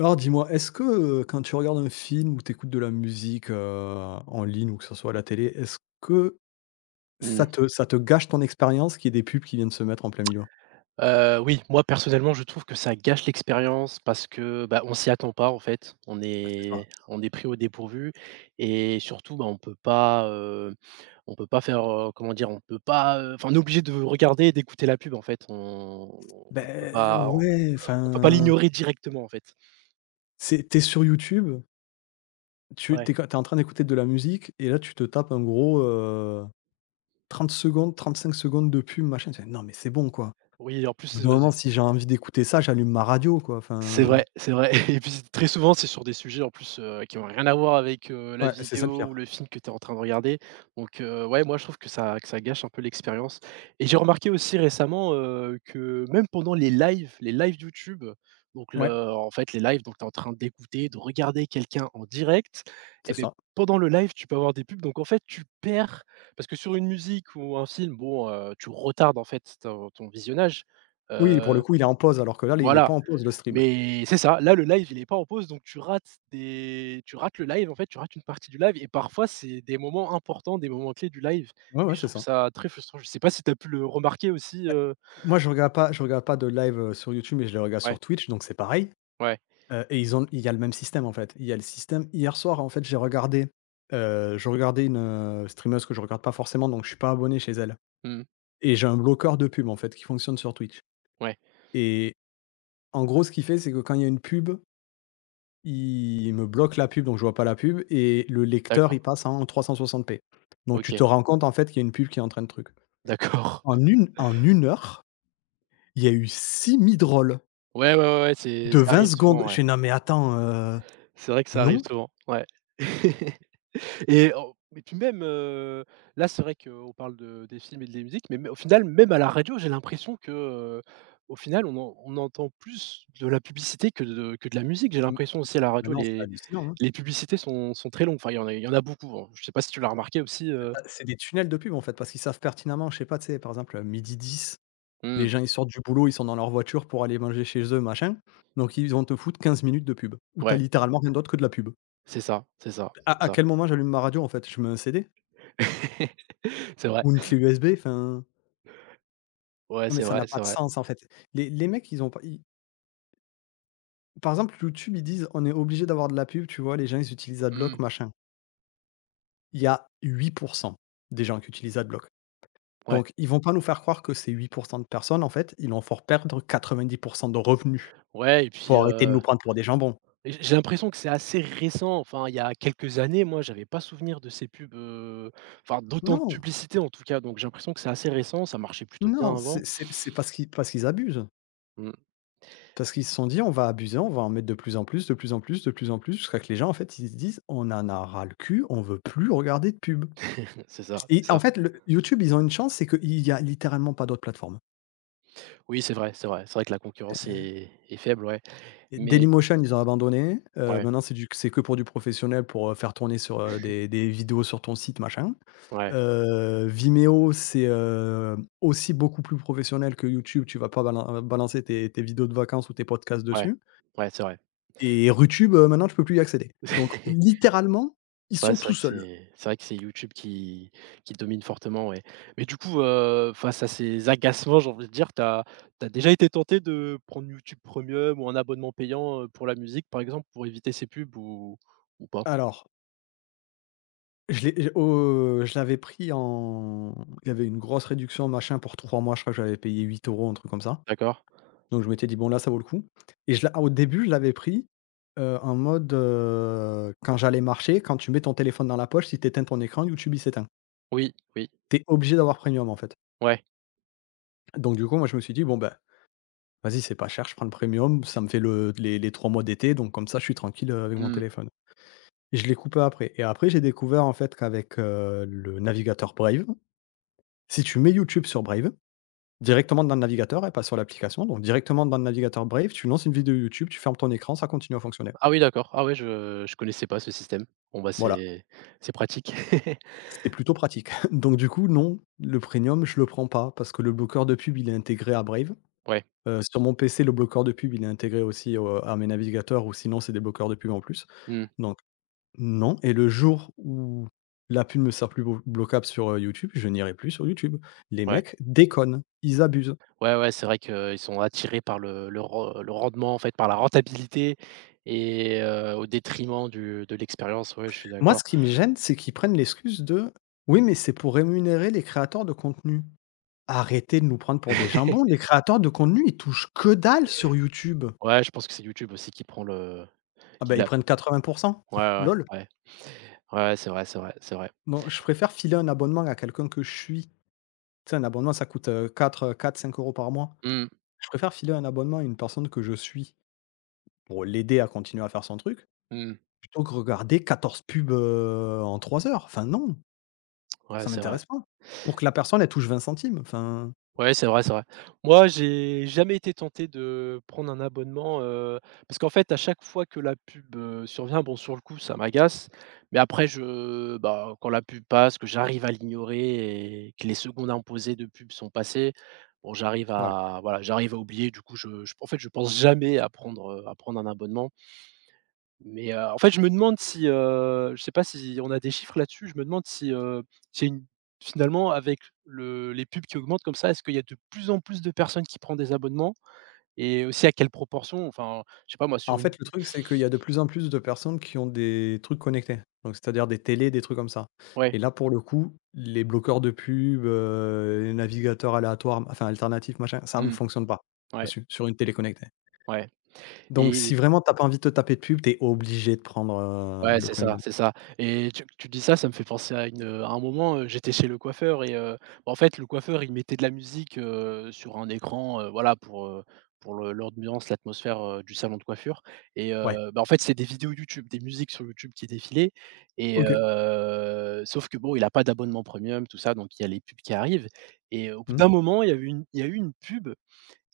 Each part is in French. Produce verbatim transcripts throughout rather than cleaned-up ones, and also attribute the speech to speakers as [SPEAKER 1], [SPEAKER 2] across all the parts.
[SPEAKER 1] Alors dis-moi, est-ce que, heu, quand tu regardes un film ou t'écoutes de la musique, heu, en ligne ou que ce soit à la télé, est-ce que ça
[SPEAKER 2] Mmh.
[SPEAKER 1] te ça te gâche ton expérience qu'il y ait des pubs qui viennent se mettre en plein milieu?
[SPEAKER 2] Heu, oui, moi personnellement, je trouve que ça gâche l'expérience parce que, bah, on s'y attend pas en fait. On
[SPEAKER 1] Ah, c'est ça.
[SPEAKER 2] est on est pris au dépourvu et surtout, bah, on peut pas, heu, on peut pas faire, heu, comment dire? On peut pas, heu, enfin, on est obligé de regarder et d'écouter la pub en fait. On on peut
[SPEAKER 1] Ben
[SPEAKER 2] pas on
[SPEAKER 1] ouais,
[SPEAKER 2] peut pas
[SPEAKER 1] enfin,
[SPEAKER 2] l'ignorer directement en fait.
[SPEAKER 1] c'est tu sur YouTube, tu
[SPEAKER 2] Ouais.
[SPEAKER 1] t'es es en train d'écouter de la musique et là tu te tapes un gros, heu, trente secondes, trente-cinq secondes de pub machin, tu fais: «Non mais c'est bon quoi».
[SPEAKER 2] Oui, en
[SPEAKER 1] Au
[SPEAKER 2] plus,
[SPEAKER 1] bout d'un
[SPEAKER 2] heu
[SPEAKER 1] moment si j'ai envie d'écouter ça, j'allume ma radio quoi,
[SPEAKER 2] c'est
[SPEAKER 1] enfin
[SPEAKER 2] vrai, c'est vrai. Et puis très souvent, c'est sur des sujets en plus, heu, qui n'ont rien à voir avec, heu, la
[SPEAKER 1] ouais, c'est ça le
[SPEAKER 2] vidéo ou
[SPEAKER 1] pire.
[SPEAKER 2] le film que tu es en train de regarder. Donc, heu, ouais, moi je trouve que ça que ça gâche un peu l'expérience et j'ai remarqué aussi récemment, heu, que même pendant les lives les lives YouTube. Donc
[SPEAKER 1] Ouais,
[SPEAKER 2] le en fait, les lives, donc tu es en train d'écouter, de regarder quelqu'un en direct et
[SPEAKER 1] c'est
[SPEAKER 2] ben
[SPEAKER 1] ça.
[SPEAKER 2] pendant le live, tu peux avoir des pubs donc en fait, tu perds, parce que sur une musique ou un film, bon, heu, tu retardes en fait ton ton visionnage,
[SPEAKER 1] Oui, pour le
[SPEAKER 2] heu,
[SPEAKER 1] coup, il est en pause alors que là, il est
[SPEAKER 2] voilà.
[SPEAKER 1] pas en pause le stream.
[SPEAKER 2] Mais c'est ça, là, le live, il est pas en pause, donc tu rates des tu rates le live, en fait, tu rates une partie du live et parfois, c'est des moments importants, des moments clés du live
[SPEAKER 1] Ouais,
[SPEAKER 2] et
[SPEAKER 1] ouais,
[SPEAKER 2] je
[SPEAKER 1] c'est
[SPEAKER 2] trouve
[SPEAKER 1] ça.
[SPEAKER 2] ça très frustrant. Je sais pas si tu as pu le remarquer aussi,
[SPEAKER 1] Bah,
[SPEAKER 2] heu?
[SPEAKER 1] moi, je regarde pas je regarde pas de live, heu, sur YouTube, mais je les regarde
[SPEAKER 2] Ouais,
[SPEAKER 1] sur Twitch, donc c'est pareil,
[SPEAKER 2] ouais,
[SPEAKER 1] heu, et ils ont il y a le même système, en fait. Il y a le système hier soir, en fait, j'ai regardé, heu, je regardais une, heu, streameuse que je regarde pas forcément, donc je suis pas abonné chez elle
[SPEAKER 2] mmh,
[SPEAKER 1] et j'ai un bloqueur de pub, en fait, qui fonctionne sur Twitch
[SPEAKER 2] ouais,
[SPEAKER 1] et en gros, ce qu'il fait, c'est que quand il y a une pub, il me bloque la pub, donc je vois pas la pub et le lecteur,
[SPEAKER 2] d'accord,
[SPEAKER 1] il passe en trois cent soixante p. Donc tu te
[SPEAKER 2] OK,
[SPEAKER 1] rends compte, en fait, qu'il y a une pub qui est en train de truc.
[SPEAKER 2] d'accord.
[SPEAKER 1] En une en une heure, il y a eu six midrolls.
[SPEAKER 2] Ouais, ouais, ouais, ouais, c'est
[SPEAKER 1] De
[SPEAKER 2] ça
[SPEAKER 1] vingt
[SPEAKER 2] arrive
[SPEAKER 1] secondes?
[SPEAKER 2] souvent,
[SPEAKER 1] Je
[SPEAKER 2] ouais.
[SPEAKER 1] fais: «Non mais attends, heu,
[SPEAKER 2] C'est vrai que ça arrive
[SPEAKER 1] non».
[SPEAKER 2] souvent, ouais. Et en Mais puis même, heu, là, c'est vrai qu'on parle de des films et de la musique, mais mais au final, même à la radio, j'ai l'impression que, heu, au final, on en on entend plus de la publicité que de que de la musique. J'ai
[SPEAKER 1] Hem,
[SPEAKER 2] l'impression aussi, à la
[SPEAKER 1] bah,
[SPEAKER 2] radio,
[SPEAKER 1] non, c'est
[SPEAKER 2] les
[SPEAKER 1] hallucinant, hein.
[SPEAKER 2] les publicités sont sont très longues. Enfin, il y en a il y en a beaucoup, hein. Je sais pas si tu l'as remarqué aussi,
[SPEAKER 1] Tu
[SPEAKER 2] heu?
[SPEAKER 1] c'est des tunnels de pub, en fait, parce qu'ils savent pertinemment, je sais pas, tu sais, par exemple, euh, midi dix, les
[SPEAKER 2] Mmh,
[SPEAKER 1] gens, ils sortent du boulot, ils sont dans leur voiture pour aller manger chez eux, machin, donc ils vont te foutre quinze minutes de pub, où t'as
[SPEAKER 2] ouais,
[SPEAKER 1] littéralement rien d'autre que de la pub.
[SPEAKER 2] c'est ça, c'est ça,
[SPEAKER 1] À
[SPEAKER 2] c'est
[SPEAKER 1] à
[SPEAKER 2] ça.
[SPEAKER 1] quel moment j'allume ma radio, en fait? Je mets un C D?
[SPEAKER 2] C'est vrai.
[SPEAKER 1] Ou une clé U S B? Enfin,
[SPEAKER 2] Ouais,
[SPEAKER 1] non mais
[SPEAKER 2] c'est
[SPEAKER 1] ça
[SPEAKER 2] vrai,
[SPEAKER 1] n'a pas
[SPEAKER 2] c'est
[SPEAKER 1] de
[SPEAKER 2] vrai.
[SPEAKER 1] sens, en fait. Les les mecs, ils ont pas. Par exemple, YouTube, ils disent: «On est obligé d'avoir de la pub», tu vois? Les gens, ils utilisent
[SPEAKER 2] Mmh,
[SPEAKER 1] Adblock, machin. Il y a huit pour cent des gens qui utilisent Adblock.
[SPEAKER 2] ouais.
[SPEAKER 1] Donc ils vont pas nous faire croire que ces huit pour cent de personnes, en fait, ils vont faire perdre quatre-vingt-dix pour cent de revenus.
[SPEAKER 2] Ouais et puis,
[SPEAKER 1] Faut arrêter de
[SPEAKER 2] heu
[SPEAKER 1] nous prendre pour des jambons.
[SPEAKER 2] J'ai j'ai l'impression que c'est assez récent. Enfin, il y a quelques années, moi, j'avais pas souvenir de ces pubs, heu, enfin d'autant de
[SPEAKER 1] Non,
[SPEAKER 2] publicité en tout cas, donc j'ai l'impression que c'est assez récent, ça marchait plutôt bien
[SPEAKER 1] non,
[SPEAKER 2] avant.
[SPEAKER 1] c'est c'est c'est parce qu'ils parce qu'ils abusent.
[SPEAKER 2] Mmh.
[SPEAKER 1] Parce qu'ils se sont dit: «On va abuser, on va en mettre de plus en plus, de plus en plus, de plus en plus», jusqu'à que les gens, en fait, ils se disent: «On en a ras le cul, on veut plus regarder de pub»
[SPEAKER 2] C'est ça,
[SPEAKER 1] et
[SPEAKER 2] c'est
[SPEAKER 1] en
[SPEAKER 2] ça.
[SPEAKER 1] fait, le YouTube, ils ont une chance, c'est qu'il y a littéralement pas d'autres plateformes.
[SPEAKER 2] Oui, c'est vrai, c'est vrai. C'est vrai que la concurrence est est faible, ouais,
[SPEAKER 1] Et
[SPEAKER 2] mais
[SPEAKER 1] Dailymotion, ils ont abandonné. Heu,
[SPEAKER 2] ouais,
[SPEAKER 1] maintenant, c'est du c'est que pour du professionnel, pour, heu, faire tourner sur, heu, des des vidéos sur ton site, machin.
[SPEAKER 2] ouais,
[SPEAKER 1] Heu, Vimeo, c'est, heu, aussi beaucoup plus professionnel que YouTube. Tu vas pas balan balancer tes tes vidéos de vacances ou tes podcasts
[SPEAKER 2] ouais,
[SPEAKER 1] dessus.
[SPEAKER 2] ouais, c'est vrai.
[SPEAKER 1] Et Rutube, heu, maintenant, tu peux plus y accéder. Donc littéralement, ils
[SPEAKER 2] Ouais,
[SPEAKER 1] sont
[SPEAKER 2] c'est vrai
[SPEAKER 1] tout
[SPEAKER 2] que
[SPEAKER 1] seuls.
[SPEAKER 2] c'est c'est vrai que c'est YouTube qui qui domine fortement, ouais. Mais du coup, heu, face à ces agacements, j'ai envie de dire, t'as as déjà été tenté de prendre YouTube Premium ou un abonnement payant, heu, pour la musique, par exemple, pour éviter ces pubs ou ou pas?
[SPEAKER 1] Alors, je l'ai je au je l'avais pris, en il y avait une grosse réduction, machin, pour trois mois. Je crois que j'avais payé huit euros un truc comme ça.
[SPEAKER 2] D'accord.
[SPEAKER 1] Donc je m'étais dit: «Bon là, ça vaut le coup» et je l'a au début, je l'avais pris, heu, en mode, heu, quand j'allais marcher, quand tu mets ton téléphone dans la poche, si tu éteins ton écran, YouTube, il s'éteint.
[SPEAKER 2] Oui, oui,
[SPEAKER 1] Tu es obligé d'avoir Premium, en fait.
[SPEAKER 2] ouais.
[SPEAKER 1] Donc du coup, moi, je me suis dit: «Bon, ben vas-y, c'est pas cher, je prends le Premium, ça me fait le les les trois mois d'été, donc comme ça, je suis tranquille, heu, avec mon
[SPEAKER 2] Mmh.
[SPEAKER 1] téléphone». Et Je l'ai coupé après et après, j'ai découvert, en fait, qu'avec, heu, le navigateur Brave, si tu mets YouTube sur Brave, directement dans le navigateur et pas sur l'application, donc directement dans le navigateur Brave, tu lances une vidéo YouTube, tu fermes ton écran, ça continue à fonctionner.
[SPEAKER 2] Ah oui, d'accord. Ah ouais, je je connaissais pas ce système. Bon, bah,
[SPEAKER 1] Voilà.
[SPEAKER 2] c'est c'est pratique.
[SPEAKER 1] C'est plutôt pratique. Donc du coup, non, le premium, je le prends pas parce que le bloqueur de pub, il est intégré à Brave.
[SPEAKER 2] Ouais.
[SPEAKER 1] Heu, sur mon P C, le bloqueur de pub, il est intégré aussi au à mes navigateurs ou sinon c'est des bloqueurs de pub en plus.
[SPEAKER 2] Mmh.
[SPEAKER 1] Donc non, et le jour où la pub me sera plus blo bloquable sur, heu, YouTube, je n'irai plus sur YouTube. Les
[SPEAKER 2] Ouais.
[SPEAKER 1] mecs déconnent, ils abusent.
[SPEAKER 2] Ouais, ouais, c'est vrai qu'ils sont attirés par le le ren le rendement, en fait, par la rentabilité et heu, au détriment du de l'expérience, ouais, je suis
[SPEAKER 1] Moi,
[SPEAKER 2] d'accord.
[SPEAKER 1] ce qui me gêne, c'est qu'ils prennent l'excuse de: «Oui, mais c'est pour rémunérer les créateurs de contenu». Arrêtez de nous prendre pour des jambons, les créateurs de contenu, ils touchent que dalle sur YouTube.
[SPEAKER 2] Ouais, je pense que c'est YouTube aussi qui prend le,
[SPEAKER 1] Ah
[SPEAKER 2] qui
[SPEAKER 1] ben ils
[SPEAKER 2] l'a.
[SPEAKER 1] prennent quatre-vingts pour cent,
[SPEAKER 2] Ouais, ouais,
[SPEAKER 1] lol.
[SPEAKER 2] ouais. Ouais, ouais, c'est vrai, c'est vrai, c'est vrai.
[SPEAKER 1] Non, je préfère filer un abonnement à quelqu'un que je suis. Tu sais, un abonnement, ça coûte, heu, quatre, 4-5 € par mois.
[SPEAKER 2] Mmh,
[SPEAKER 1] Je préfère filer un abonnement à une personne que je suis pour l'aider à continuer à faire son truc,
[SPEAKER 2] mmh.
[SPEAKER 1] plutôt que regarder quatorze pubs, heu, en trois heures. Enfin non,
[SPEAKER 2] Ouais,
[SPEAKER 1] ça
[SPEAKER 2] c'est vrai.
[SPEAKER 1] m'intéresse pas. Pour que la personne, elle touche vingt centimes, enfin,
[SPEAKER 2] Ouais, c'est vrai, c'est vrai. Moi, j'ai jamais été tenté de prendre un abonnement, heu, parce qu'en fait, à chaque fois que la pub, heu, survient, bon, sur le coup, ça m'agace, mais après je bah, quand la pub passe, que j'arrive à l'ignorer et que les secondes imposées de pub sont passées, bon, j'arrive
[SPEAKER 1] ouais.
[SPEAKER 2] à voilà, j'arrive à oublier, du coup, je je en fait, je pense jamais à prendre, heu, à prendre un abonnement. Mais, heu, en fait, je me demande si, heu, je sais pas si on a des chiffres là-dessus? Je me demande si, heu, c'est une finalement, avec le les pubs qui augmentent comme ça, est-ce qu'il y a de plus en plus de personnes qui prend des abonnements? Et aussi à quelle proportion? Enfin, je sais pas, moi,
[SPEAKER 1] En
[SPEAKER 2] sur une...
[SPEAKER 1] fait, le truc, c'est qu'il y a de plus en plus de personnes qui ont des trucs connectés, donc c'est-à-dire des télés, des trucs comme ça
[SPEAKER 2] Ouais,
[SPEAKER 1] et là, pour le coup, les bloqueurs de pub, heu, les navigateurs aléatoires, enfin alternatifs, machin, ça ne
[SPEAKER 2] mmh,
[SPEAKER 1] fonctionne pas
[SPEAKER 2] ouais,
[SPEAKER 1] dessus, sur une télé connectée.
[SPEAKER 2] ouais
[SPEAKER 1] Donc
[SPEAKER 2] et
[SPEAKER 1] si vraiment t'as pas envie de te taper de pub, t'es obligé de prendre, heu,
[SPEAKER 2] Ouais,
[SPEAKER 1] le
[SPEAKER 2] c'est ça,
[SPEAKER 1] premium.
[SPEAKER 2] c'est ça et tu tu dis ça, ça me fait penser à une, à un moment, heu, j'étais chez le coiffeur et heu, bah, en fait, le coiffeur, il mettait de la musique, heu, sur un écran, heu, voilà, pour, heu, pour le l'ambiance, l'atmosphère, heu, du salon de coiffure, et heu,
[SPEAKER 1] Ouais,
[SPEAKER 2] bah, en fait, c'est des vidéos YouTube, des musiques sur YouTube qui défilaient, et
[SPEAKER 1] OK.
[SPEAKER 2] heu, sauf que bon, il a pas d'abonnement premium, tout ça, donc il y a les pubs qui arrivent et au bout
[SPEAKER 1] Mmh.
[SPEAKER 2] d'un moment, il y a eu une il y a eu une pub,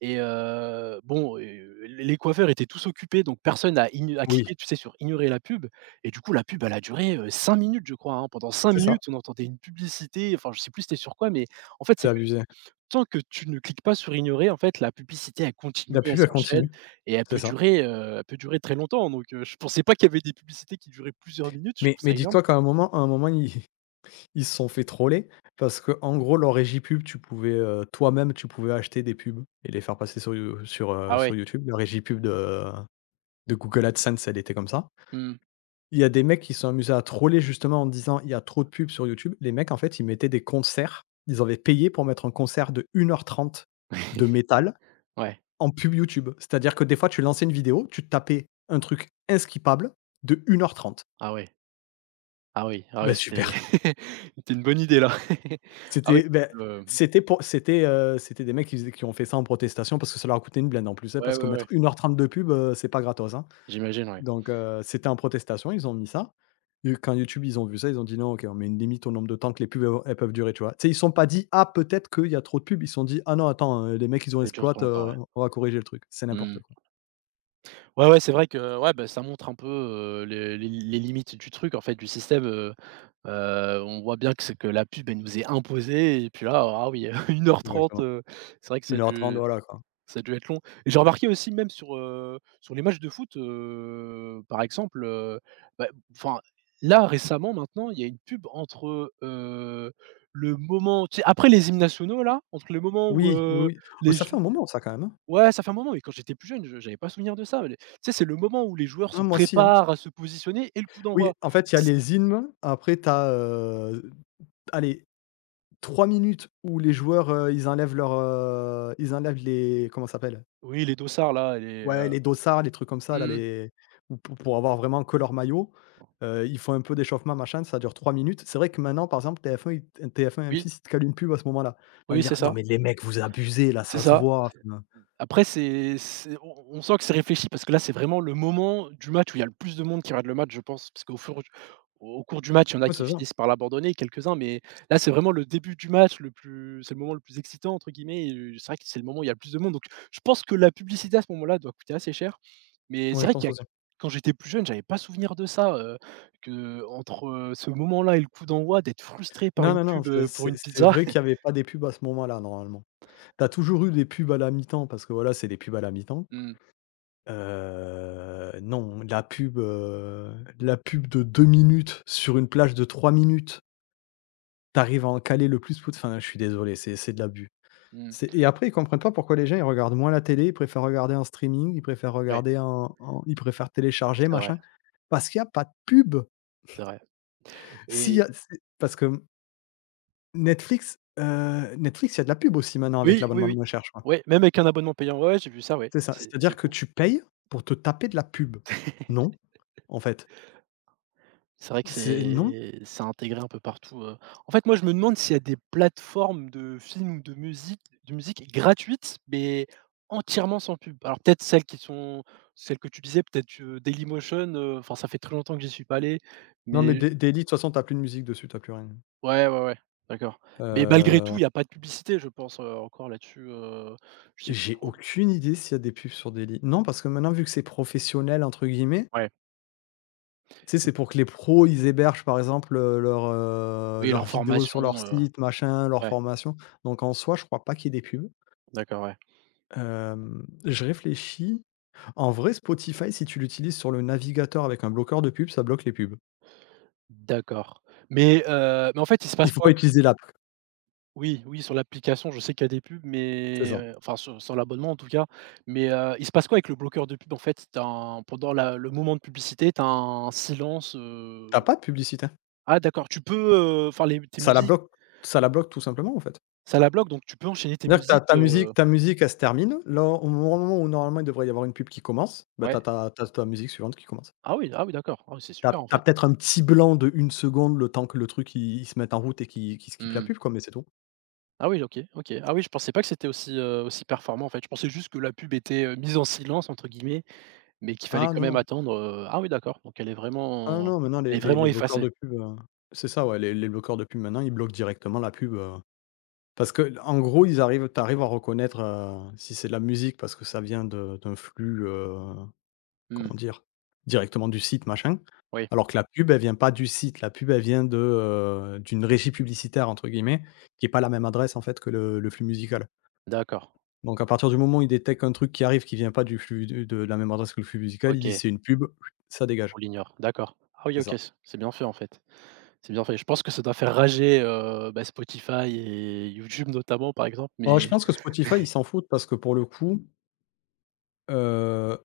[SPEAKER 2] et heu, bon, heu, les coiffeurs étaient tous occupés, donc personne a ign a cliqué,
[SPEAKER 1] Oui,
[SPEAKER 2] tu sais, sur ignorer la pub, et du coup, la pub, elle a duré, heu, cinq minutes, je crois, hein. Pendant cinq
[SPEAKER 1] c'est ça,
[SPEAKER 2] minutes, on entendait une publicité, enfin, je sais plus c'était sur quoi, mais en fait, c'est
[SPEAKER 1] c'est
[SPEAKER 2] que
[SPEAKER 1] abusé.
[SPEAKER 2] tant que tu ne cliques pas sur ignorer, en fait, la publicité, elle continue,
[SPEAKER 1] La
[SPEAKER 2] elle
[SPEAKER 1] pub, elle
[SPEAKER 2] s'enchaîne
[SPEAKER 1] continue,
[SPEAKER 2] et elle
[SPEAKER 1] c'est
[SPEAKER 2] peut
[SPEAKER 1] ça.
[SPEAKER 2] durer, heu, elle peut durer très longtemps. Donc heu, je pensais pas qu'il y avait des publicités qui duraient plusieurs minutes, je
[SPEAKER 1] Mais
[SPEAKER 2] trouve
[SPEAKER 1] mais
[SPEAKER 2] ça énorme.
[SPEAKER 1] dis-toi qu'à un moment à un moment, il. Ils se sont fait troller parce que en gros, leur régie pub, tu pouvais, heu, toi-même, tu pouvais acheter des pubs et les faire passer sur You sur,
[SPEAKER 2] Ah
[SPEAKER 1] heu, sur
[SPEAKER 2] ouais,
[SPEAKER 1] YouTube. La régie pub de de Google AdSense, elle était comme ça.
[SPEAKER 2] mmh,
[SPEAKER 1] Il y a des mecs qui se sont amusés à troller justement en disant: «Il y a trop de pubs sur YouTube». Les mecs, en fait, ils mettaient des concerts. Ils avaient payé pour mettre un concert de une heure trente de métal
[SPEAKER 2] ouais,
[SPEAKER 1] en pub YouTube. C'est-à-dire que des fois, tu lançais une vidéo, tu tapais un truc inskippable de une heure trente.
[SPEAKER 2] ah ouais, ah oui, ah ouais,
[SPEAKER 1] Ben
[SPEAKER 2] c'était.
[SPEAKER 1] super.
[SPEAKER 2] C'était une bonne idée là. Ah oui,
[SPEAKER 1] C'était ben
[SPEAKER 2] heu,
[SPEAKER 1] c'était pour c'était, heu, c'était des mecs qui faisaient qui ont fait ça en protestation parce que ça leur a coûté une blinde en plus, hein,
[SPEAKER 2] ouais,
[SPEAKER 1] parce que
[SPEAKER 2] ouais, ouais.
[SPEAKER 1] mettre une heure trente de pub, heu, c'est pas gratos, hein.
[SPEAKER 2] J'imagine, ouais.
[SPEAKER 1] Donc heu, c'était en protestation, ils ont mis ça. Et quand YouTube, ils ont vu ça, ils ont dit: «Non, OK, on met une limite au nombre de temps que les pubs, elles elles peuvent durer», tu vois? Tu sais, ils se sont pas dit: «Ah, peut-être qu'il y a trop de pubs», ils se sont dit: «Ah non, attends, heu, les mecs, ils ont
[SPEAKER 2] C'est dur trop
[SPEAKER 1] exploite,
[SPEAKER 2] longtemps,
[SPEAKER 1] heu,
[SPEAKER 2] ouais.
[SPEAKER 1] on va corriger le truc». C'est n'importe
[SPEAKER 2] Mmh.
[SPEAKER 1] quoi.
[SPEAKER 2] Ouais, ouais, c'est vrai que, ouais, bah, ça montre un peu, heu, les les les limites du truc, en fait, du système. heu heu, on voit bien que c'est que la pub, elle nous est imposée, et puis là, ah oui, une heure trente,
[SPEAKER 1] Exactement.
[SPEAKER 2] heu, c'est vrai que ça a
[SPEAKER 1] une heure trente,
[SPEAKER 2] dû
[SPEAKER 1] voilà, quoi.
[SPEAKER 2] ça a dû être long. Et j'ai remarqué aussi même sur, heu, sur les matchs de foot, heu, par exemple, heu, bah, enfin, là, récemment, maintenant, il y a une pub entre, heu, le moment, tu sais, après les hymnes nationaux, là, entre le moment où,
[SPEAKER 1] Oui, oui,
[SPEAKER 2] heu,
[SPEAKER 1] oui. Oh,
[SPEAKER 2] les
[SPEAKER 1] ça fait un moment ça quand même, hein?
[SPEAKER 2] Ouais, ça fait un moment, mais quand j'étais plus jeune, je j'avais pas souvenir de ça. Mais les tu sais, c'est le moment où les joueurs se
[SPEAKER 1] Hein, moi aussi, hein.
[SPEAKER 2] préparent à se positionner et le coup
[SPEAKER 1] Oui,
[SPEAKER 2] d'envoi.
[SPEAKER 1] en fait, il y a
[SPEAKER 2] C
[SPEAKER 1] les hymnes, après tu as, heu, allez, Trois minutes où les joueurs, heu, ils enlèvent leur heu, ils enlèvent les, comment ça s'appelle?
[SPEAKER 2] Oui, les dossards là et les,
[SPEAKER 1] Ouais,
[SPEAKER 2] heu,
[SPEAKER 1] les dossards, les trucs comme ça là,
[SPEAKER 2] mmh,
[SPEAKER 1] les ou pou pour avoir vraiment que leur maillot. Heu, ils font un peu d'échauffement machin, ça dure trois minutes. C'est vrai que maintenant, par exemple, T F un ils t TF1,
[SPEAKER 2] oui,
[SPEAKER 1] M six, ils te calent une pub à ce moment-là. Tu vas me
[SPEAKER 2] oui, c'est
[SPEAKER 1] dire: «Non
[SPEAKER 2] ça,
[SPEAKER 1] mais les mecs, vous abusez là,
[SPEAKER 2] c'est
[SPEAKER 1] ça se
[SPEAKER 2] ça.
[SPEAKER 1] voit». Enfin
[SPEAKER 2] Après c'est c'est on on sent que c'est réfléchi, parce que là, c'est vraiment le moment du match où il y a le plus de monde qui regarde le match, je pense. Parce qu'au fur au cours du match, il y en a
[SPEAKER 1] ouais,
[SPEAKER 2] qui
[SPEAKER 1] c'est ça.
[SPEAKER 2] finissent par l'abandonner, quelques-uns, mais là, c'est vraiment le début du match. Le plus c'est le moment le plus «excitant» entre guillemets, et heu, c'est vrai que c'est le moment où il y a le plus de monde. Donc je pense que la publicité à ce moment-là doit coûter assez cher. Mais c'est
[SPEAKER 1] Ouais, je
[SPEAKER 2] vrai qu'il
[SPEAKER 1] pense
[SPEAKER 2] y a
[SPEAKER 1] aussi.
[SPEAKER 2] quand j'étais plus jeune, j'avais pas souvenir de ça, euh, que entre heu, ce moment-là et le coup d'envoi, d'être frustré par
[SPEAKER 1] Non,
[SPEAKER 2] une
[SPEAKER 1] non, non,
[SPEAKER 2] pub,
[SPEAKER 1] c'est
[SPEAKER 2] heu, pour
[SPEAKER 1] c'est
[SPEAKER 2] une
[SPEAKER 1] c'est
[SPEAKER 2] pizza.
[SPEAKER 1] vrai qu'il y avait pas des pubs à ce moment-là, normalement. Tu as toujours eu des pubs à la mi-temps parce que voilà, c'est des pubs à la mi-temps.
[SPEAKER 2] Mmh,
[SPEAKER 1] Heu, non, la pub, heu, la pub de deux minutes sur une plage de trois minutes, t'arrives à en caler le plus pos enfin, je suis désolé, c'est c'est de l'abus.
[SPEAKER 2] mmh.
[SPEAKER 1] C'est et après, ils comprennent pas pourquoi les gens, ils regardent moins la télé, ils préfèrent regarder en streaming, ils préfèrent
[SPEAKER 2] Ouais,
[SPEAKER 1] regarder en en ils préfèrent télécharger,
[SPEAKER 2] c'est vrai,
[SPEAKER 1] machin, parce qu'il y a pas de pub.
[SPEAKER 2] c'est vrai.
[SPEAKER 1] S'il y a c'est parce que, mmh, Netflix, heu, Netflix, il y a de la pub aussi maintenant avec
[SPEAKER 2] Oui, oui,
[SPEAKER 1] l'abonnement de
[SPEAKER 2] oui.
[SPEAKER 1] moins cher, je crois.
[SPEAKER 2] Ouais, même avec un abonnement payant, ouais, ouais, j'ai vu ça, ouais.
[SPEAKER 1] C'est ça,
[SPEAKER 2] C'est c'est
[SPEAKER 1] c'est-à-dire que
[SPEAKER 2] fou.
[SPEAKER 1] tu payes pour te taper de la pub. Non, en fait,
[SPEAKER 2] C'est vrai que
[SPEAKER 1] c'est non.
[SPEAKER 2] c'est c'est intégré un peu partout, heu. En fait, moi, je me demande s'il y a des plateformes de films ou de musique de musique gratuites, mais entièrement sans pub. Alors peut-être celles qui sont celles que tu disais, peut-être, heu, Dailymotion, heu, enfin, ça fait très longtemps que j'y suis pas allé,
[SPEAKER 1] Non, mais
[SPEAKER 2] mais
[SPEAKER 1] Day Daily, de toute façon, tu plus de musique dessus, t'as plus rien.
[SPEAKER 2] ouais, ouais, ouais, d'accord. Mais malgré tout,
[SPEAKER 1] Heu,
[SPEAKER 2] il n'y a pas de publicité, je pense, heu, encore là-dessus, heu, je sais plus
[SPEAKER 1] j'ai
[SPEAKER 2] trop.
[SPEAKER 1] aucune idée s'il y a des pubs sur Daily. Non, parce que maintenant, vu que c'est «professionnel» entre guillemets,
[SPEAKER 2] Ouais.
[SPEAKER 1] tu sais, c'est pour que les pros, ils hébergent, par exemple, heu, leurs, heu,
[SPEAKER 2] Oui,
[SPEAKER 1] leurs
[SPEAKER 2] leur
[SPEAKER 1] vidéos sur leur
[SPEAKER 2] formation, heu,
[SPEAKER 1] site, machin, leurs
[SPEAKER 2] ouais,
[SPEAKER 1] formations. Donc en soi, je crois pas qu'il y ait des pubs.
[SPEAKER 2] d'accord, ouais.
[SPEAKER 1] Hem, je réfléchis. En vrai, Spotify, si tu l'utilises sur le navigateur avec un bloqueur de pubs, ça bloque les pubs.
[SPEAKER 2] D'accord. Mais, heu, mais en fait, il se passe
[SPEAKER 1] Il faut pas
[SPEAKER 2] quoi?
[SPEAKER 1] utiliser l'app,
[SPEAKER 2] Oui, oui, sur l'application, je sais qu'il y a des pubs,
[SPEAKER 1] c'est
[SPEAKER 2] mais,
[SPEAKER 1] ça.
[SPEAKER 2] heu, enfin sur sur l'abonnement en tout cas, mais, heu, il se passe quoi avec le bloqueur de pub en fait? Tu un pendant la le moment de publicité, tu as un silence,
[SPEAKER 1] T'as
[SPEAKER 2] heu
[SPEAKER 1] pas de publicité.
[SPEAKER 2] ah d'accord, tu peux, heu, enfin les tes
[SPEAKER 1] Ça la
[SPEAKER 2] musiques,
[SPEAKER 1] bloque ça la bloque tout simplement, en fait.
[SPEAKER 2] ça la bloque, donc tu peux enchaîner tes
[SPEAKER 1] C'est-à-dire que ta
[SPEAKER 2] musiques,
[SPEAKER 1] ta
[SPEAKER 2] heu
[SPEAKER 1] musique ta musique, elle se termine. Là, au moment où normalement il devrait y avoir une pub qui commence, bah, t'as
[SPEAKER 2] ouais.
[SPEAKER 1] as ta tu ta musique suivante qui commence.
[SPEAKER 2] Ah oui, ah oui d'accord, ah oui c'est
[SPEAKER 1] t'as
[SPEAKER 2] super en
[SPEAKER 1] t'as
[SPEAKER 2] fait.
[SPEAKER 1] peut-être un petit blanc de une seconde, le temps que le truc il il se mette en route et qu'il qu'il skippe la
[SPEAKER 2] Mmh.
[SPEAKER 1] pub quoi, mais c'est tout.
[SPEAKER 2] Ah oui, OK, OK. Ah oui, je pensais pas que c'était aussi, heu, aussi performant en fait. Je pensais juste que la pub était, heu, «mise en silence» entre guillemets. Mais qu'il fallait
[SPEAKER 1] Ah
[SPEAKER 2] quand
[SPEAKER 1] non,
[SPEAKER 2] même
[SPEAKER 1] non.
[SPEAKER 2] attendre, heu ah oui d'accord, donc elle est
[SPEAKER 1] Ah non,
[SPEAKER 2] vraiment
[SPEAKER 1] non, maintenant
[SPEAKER 2] elle est
[SPEAKER 1] les les
[SPEAKER 2] vraiment
[SPEAKER 1] les bloqueurs
[SPEAKER 2] effacée?
[SPEAKER 1] de pub, heu c'est ça, ouais, les les bloqueurs de pub maintenant, ils bloquent directement la pub, heu, parce que, en gros, ils arrivent t'arrives à reconnaître, heu, si c'est de la musique parce que ça vient de d'un flux, euh,
[SPEAKER 2] Mmh,
[SPEAKER 1] comment dire? Directement du site machin,
[SPEAKER 2] oui,
[SPEAKER 1] alors que la pub, elle vient pas du site. La pub, elle vient de, heu, d'une «régie publicitaire» entre guillemets, qui est pas la même adresse en fait que le le flux musical.
[SPEAKER 2] d'accord,
[SPEAKER 1] Donc à partir du moment où il détecte un truc qui arrive qui vient pas du flux de de la même adresse que le flux musical, il dit
[SPEAKER 2] OK,
[SPEAKER 1] «C'est une pub», ça
[SPEAKER 2] donc
[SPEAKER 1] dégage.
[SPEAKER 2] on l'ignore, d'accord. Ah oui,
[SPEAKER 1] C'est
[SPEAKER 2] OK,
[SPEAKER 1] ça.
[SPEAKER 2] c c'est bien fait en fait, c'est bien fait. Je pense que ça doit faire rager, heu, bah, Spotify et YouTube notamment par exemple,
[SPEAKER 1] Oh, je
[SPEAKER 2] mais
[SPEAKER 1] pense que Spotify, ils s'en foutent parce que pour le coup, heu,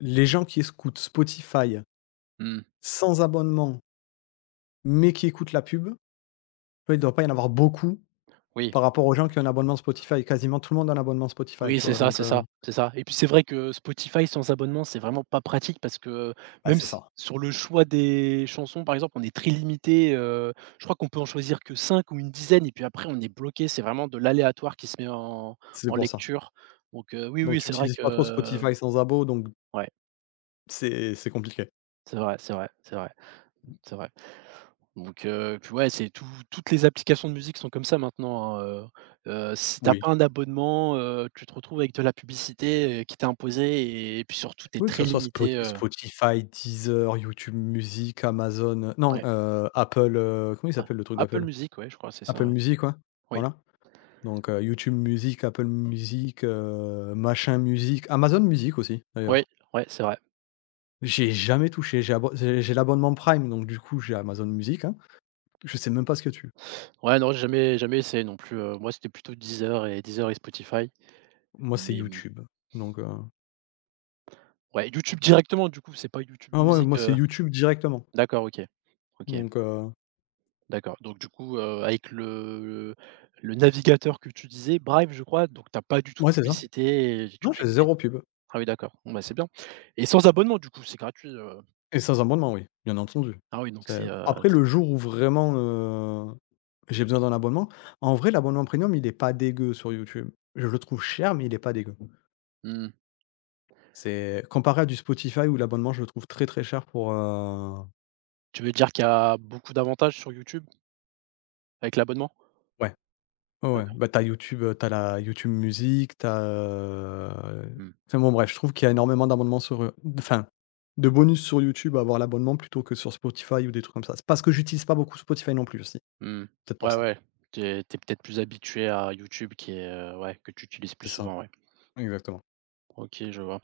[SPEAKER 1] les gens qui écoutent Spotify
[SPEAKER 2] mmh,
[SPEAKER 1] sans abonnement, mais qui écoutent la pub, eux, il ne doit pas y en avoir beaucoup.
[SPEAKER 2] oui.
[SPEAKER 1] Par rapport aux gens qui ont un abonnement Spotify, quasiment tout le monde a un abonnement Spotify,
[SPEAKER 2] Oui,
[SPEAKER 1] tu
[SPEAKER 2] c'est
[SPEAKER 1] vois?
[SPEAKER 2] ça,
[SPEAKER 1] Donc,
[SPEAKER 2] c'est
[SPEAKER 1] heu
[SPEAKER 2] ça, c'est ça, et puis c'est vrai que Spotify sans abonnement, c'est vraiment pas pratique, parce que
[SPEAKER 1] ah,
[SPEAKER 2] même
[SPEAKER 1] c'est
[SPEAKER 2] s
[SPEAKER 1] ça,
[SPEAKER 2] sur le choix des chansons, par exemple, on est très limité, heu, je crois qu'on peut en choisir que cinq ou une dizaine et puis après on est bloqué, c'est vraiment de l'aléatoire qui se met en
[SPEAKER 1] c'est
[SPEAKER 2] en
[SPEAKER 1] pour ça.
[SPEAKER 2] lecture. Donc heu, oui,
[SPEAKER 1] Donc
[SPEAKER 2] oui,
[SPEAKER 1] tu
[SPEAKER 2] c'est vrai
[SPEAKER 1] utilises pas trop
[SPEAKER 2] que,
[SPEAKER 1] Spotify sans abo, donc
[SPEAKER 2] ouais,
[SPEAKER 1] c'est c'est compliqué.
[SPEAKER 2] c'est vrai, c'est vrai, c'est vrai, c'est vrai. Donc heu, puis ouais, c'est tout toutes les applications de musique sont comme ça maintenant, hein. heu heu, si t'as
[SPEAKER 1] Oui.
[SPEAKER 2] pas un abonnement, heu, tu te retrouves avec de la publicité, heu, qui t'est imposée, et et puis surtout t'es
[SPEAKER 1] Oui, que
[SPEAKER 2] très
[SPEAKER 1] ça soit
[SPEAKER 2] limité,
[SPEAKER 1] Spoti
[SPEAKER 2] heu,
[SPEAKER 1] Spotify, Deezer, YouTube Music, Amazon, heu, non,
[SPEAKER 2] ouais,
[SPEAKER 1] heu, Apple, heu, comment il
[SPEAKER 2] ouais.
[SPEAKER 1] s'appelle le truc
[SPEAKER 2] Apple
[SPEAKER 1] d'Apple?
[SPEAKER 2] Music, ouais, je crois, c'est ça,
[SPEAKER 1] Apple
[SPEAKER 2] ouais.
[SPEAKER 1] Music, ouais,
[SPEAKER 2] Oui,
[SPEAKER 1] voilà. Donc, heu, YouTube Music, Apple Music, heu, machin Music, Amazon Music aussi,
[SPEAKER 2] oui,
[SPEAKER 1] d'ailleurs.
[SPEAKER 2] ouais, c'est vrai.
[SPEAKER 1] J'ai jamais touché, j'ai abo j'ai j'ai l'abonnement Prime, donc du coup, j'ai Amazon Music, hein. Je sais même pas ce que tu
[SPEAKER 2] Ouais, non, j'ai jamais jamais essayé non plus, heu, moi, c'était plutôt Deezer et Deezer et Spotify,
[SPEAKER 1] Moi, c'est
[SPEAKER 2] mais mmh,
[SPEAKER 1] YouTube, donc heu
[SPEAKER 2] ouais, YouTube directement, du coup, c'est pas YouTube
[SPEAKER 1] ah ouais,
[SPEAKER 2] Music,
[SPEAKER 1] moi, c'est
[SPEAKER 2] heu
[SPEAKER 1] YouTube directement,
[SPEAKER 2] d'accord, OK. OK.
[SPEAKER 1] donc heu
[SPEAKER 2] D'accord, donc du coup, heu, avec le le navigateur que tu disais, Brave je crois, donc t'as pas du tout de
[SPEAKER 1] ouais, c'est ça.
[SPEAKER 2] publicité et tu
[SPEAKER 1] Non,
[SPEAKER 2] peux
[SPEAKER 1] j'ai
[SPEAKER 2] écouter
[SPEAKER 1] zéro
[SPEAKER 2] tout.
[SPEAKER 1] pub
[SPEAKER 2] Ah oui d'accord, bon bah, c'est bien, et sans abonnement du coup? C'est gratuit, heu?
[SPEAKER 1] et sans abonnement, oui, bien entendu.
[SPEAKER 2] Ah oui donc
[SPEAKER 1] C'est
[SPEAKER 2] c'est, heu,
[SPEAKER 1] après
[SPEAKER 2] c'est
[SPEAKER 1] le jour où vraiment, heu, j'ai besoin d'un abonnement, en vrai, l'abonnement premium, il est pas dégueu sur YouTube. Je le trouve cher, mais il est pas dégueu.
[SPEAKER 2] Mmh.
[SPEAKER 1] C'est comparé à du Spotify où l'abonnement, je le trouve très, très cher pour, heu
[SPEAKER 2] Tu veux dire qu'il y a beaucoup d'avantages sur YouTube avec l'abonnement?
[SPEAKER 1] ouais. Ouais, ouais.
[SPEAKER 2] D'accord.
[SPEAKER 1] Bah, t'as YouTube, heu, tu la YouTube musique, t'as, as,
[SPEAKER 2] Mmh.
[SPEAKER 1] enfin bon bref, je trouve qu'il y a énormément d'abonnements sur, heu, enfin, de bonus sur YouTube à avoir l'abonnement plutôt que sur Spotify ou des trucs comme ça. C'est parce que j'utilise pas beaucoup Spotify non plus aussi,
[SPEAKER 2] Mmh.
[SPEAKER 1] peut-être pour
[SPEAKER 2] Ouais,
[SPEAKER 1] ça.
[SPEAKER 2] ouais. T'es es peut-être plus habitué à YouTube qui est, heu, ouais, que tu utilises plus
[SPEAKER 1] C'est ça,
[SPEAKER 2] souvent, ouais.
[SPEAKER 1] exactement.
[SPEAKER 2] OK, je vois.